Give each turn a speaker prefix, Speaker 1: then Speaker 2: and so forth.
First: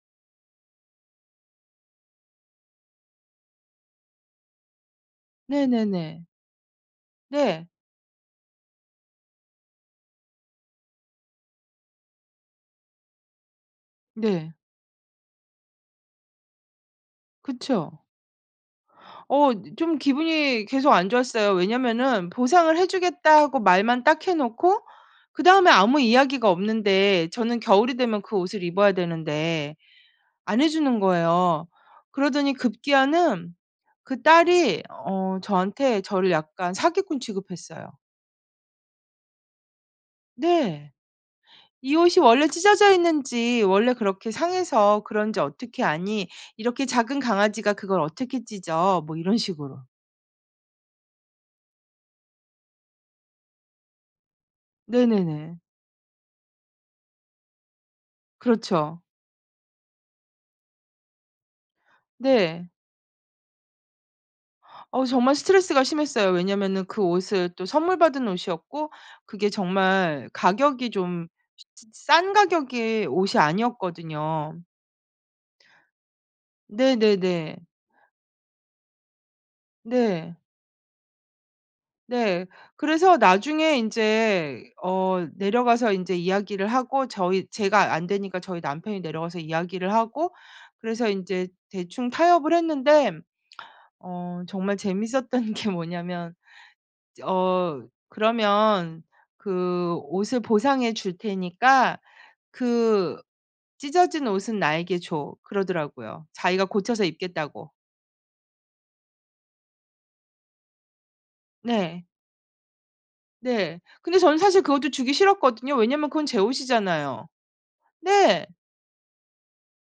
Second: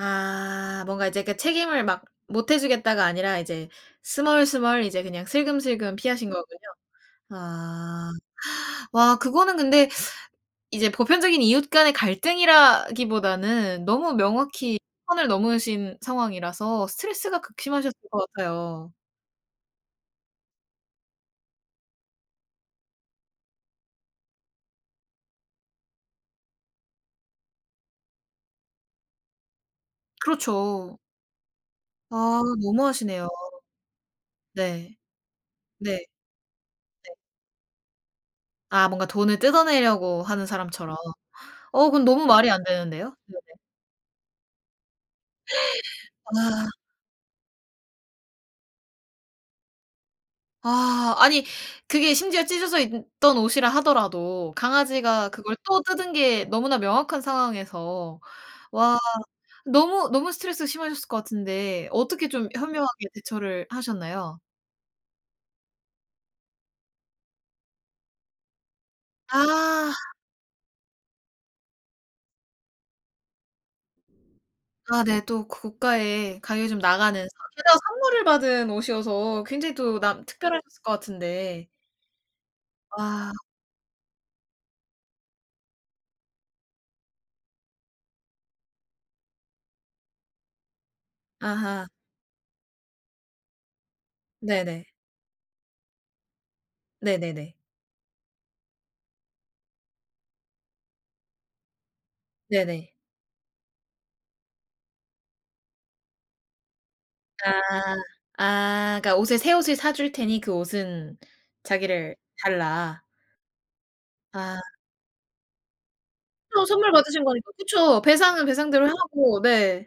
Speaker 1: 아. 뭔가 이제 그 책임을 막 못 해주겠다가 아니라 이제 스멀스멀 이제 그냥 슬금슬금
Speaker 2: 네네네.
Speaker 1: 피하신 거군요.
Speaker 2: 네.
Speaker 1: 아. 와 그거는 근데 이제 보편적인 이웃 간의 갈등이라기보다는 너무
Speaker 2: 네.
Speaker 1: 명확히 선을 넘으신 상황이라서 스트레스가 극심하셨을
Speaker 2: 그쵸.
Speaker 1: 것 같아요.
Speaker 2: 어 이 좀 기분이 계속 안 좋았어요. 왜냐하면은 보상을 해 주겠다고 말만 딱 해 놓고 그다음에 아무 이야기가 없는데 저는 겨울이 되면 그 옷을 입어야 되는데 안 해
Speaker 1: 그렇죠.
Speaker 2: 주는 거예요.
Speaker 1: 아
Speaker 2: 그러더니
Speaker 1: 너무하시네요.
Speaker 2: 급기야는 그 딸이
Speaker 1: 네.
Speaker 2: 어
Speaker 1: 네.
Speaker 2: 저한테 저를 약간
Speaker 1: 네.
Speaker 2: 사기꾼 취급했어요.
Speaker 1: 아 뭔가 돈을 뜯어내려고 하는
Speaker 2: 네.
Speaker 1: 사람처럼. 어
Speaker 2: "이
Speaker 1: 그건
Speaker 2: 옷이
Speaker 1: 너무
Speaker 2: 원래
Speaker 1: 말이 안
Speaker 2: 찢어져
Speaker 1: 되는데요? 네에.
Speaker 2: 있는지 원래 그렇게 상해서 그런지 어떻게 아니?
Speaker 1: 아.
Speaker 2: 이렇게 작은 강아지가 그걸 어떻게 찢어." 뭐 이런 식으로.
Speaker 1: 아. 아니 그게 심지어 찢어져 있던 옷이라 하더라도 강아지가 그걸
Speaker 2: 네네네.
Speaker 1: 또 뜯은 게 너무나 명확한 상황에서 와
Speaker 2: 그렇죠.
Speaker 1: 너무 너무 스트레스가 심하셨을 것 같은데 어떻게 좀
Speaker 2: 네.
Speaker 1: 현명하게 대처를 하셨나요?
Speaker 2: 어 정말 스트레스가 심했어요. 왜냐하면은 그 옷을 또 선물 받은 옷이었고 그게
Speaker 1: 아.
Speaker 2: 정말 가격이 좀 미친 [unintelligible] 싼 가격의 옷이 아니었거든요.
Speaker 1: 아 네. 또 고가의 가격이 좀 나가는
Speaker 2: 네네네.
Speaker 1: 게다가 선물을 받은 옷이어서 굉장히 또 남
Speaker 2: 네.
Speaker 1: 특별하셨을 것 같은데.
Speaker 2: 네. 그래서
Speaker 1: 아.
Speaker 2: 나중에 인제 어 내려가서 인제 이야기를 하고 저희 제가 안 되니까 저희 남편이 내려가서 이야기를 하고 그래서 인제
Speaker 1: 아하.
Speaker 2: 대충 타협을 했는데 어 정말
Speaker 1: 네네.
Speaker 2: 재밌었던 게 뭐냐면
Speaker 1: 네네네.
Speaker 2: 어 "그러면 그 옷을 보상해 줄 테니까
Speaker 1: 네네.
Speaker 2: 그 찢어진 옷은 나에게 줘." 그러더라고요, 자기가 고쳐서 입겠다고.
Speaker 1: 아. 아 그러니까 옷을 새 옷을 사 줄 테니 그 옷은
Speaker 2: 네.
Speaker 1: 자기를 달라.
Speaker 2: 네. 근데 저는
Speaker 1: 아.
Speaker 2: 사실 그것도 주기 싫었거든요. 왜냐하면 그건 제
Speaker 1: 그죠 선물 받으신
Speaker 2: 옷이잖아요.
Speaker 1: 거니까. 그쵸. 배상은
Speaker 2: 네.
Speaker 1: 배상대로 하고 네.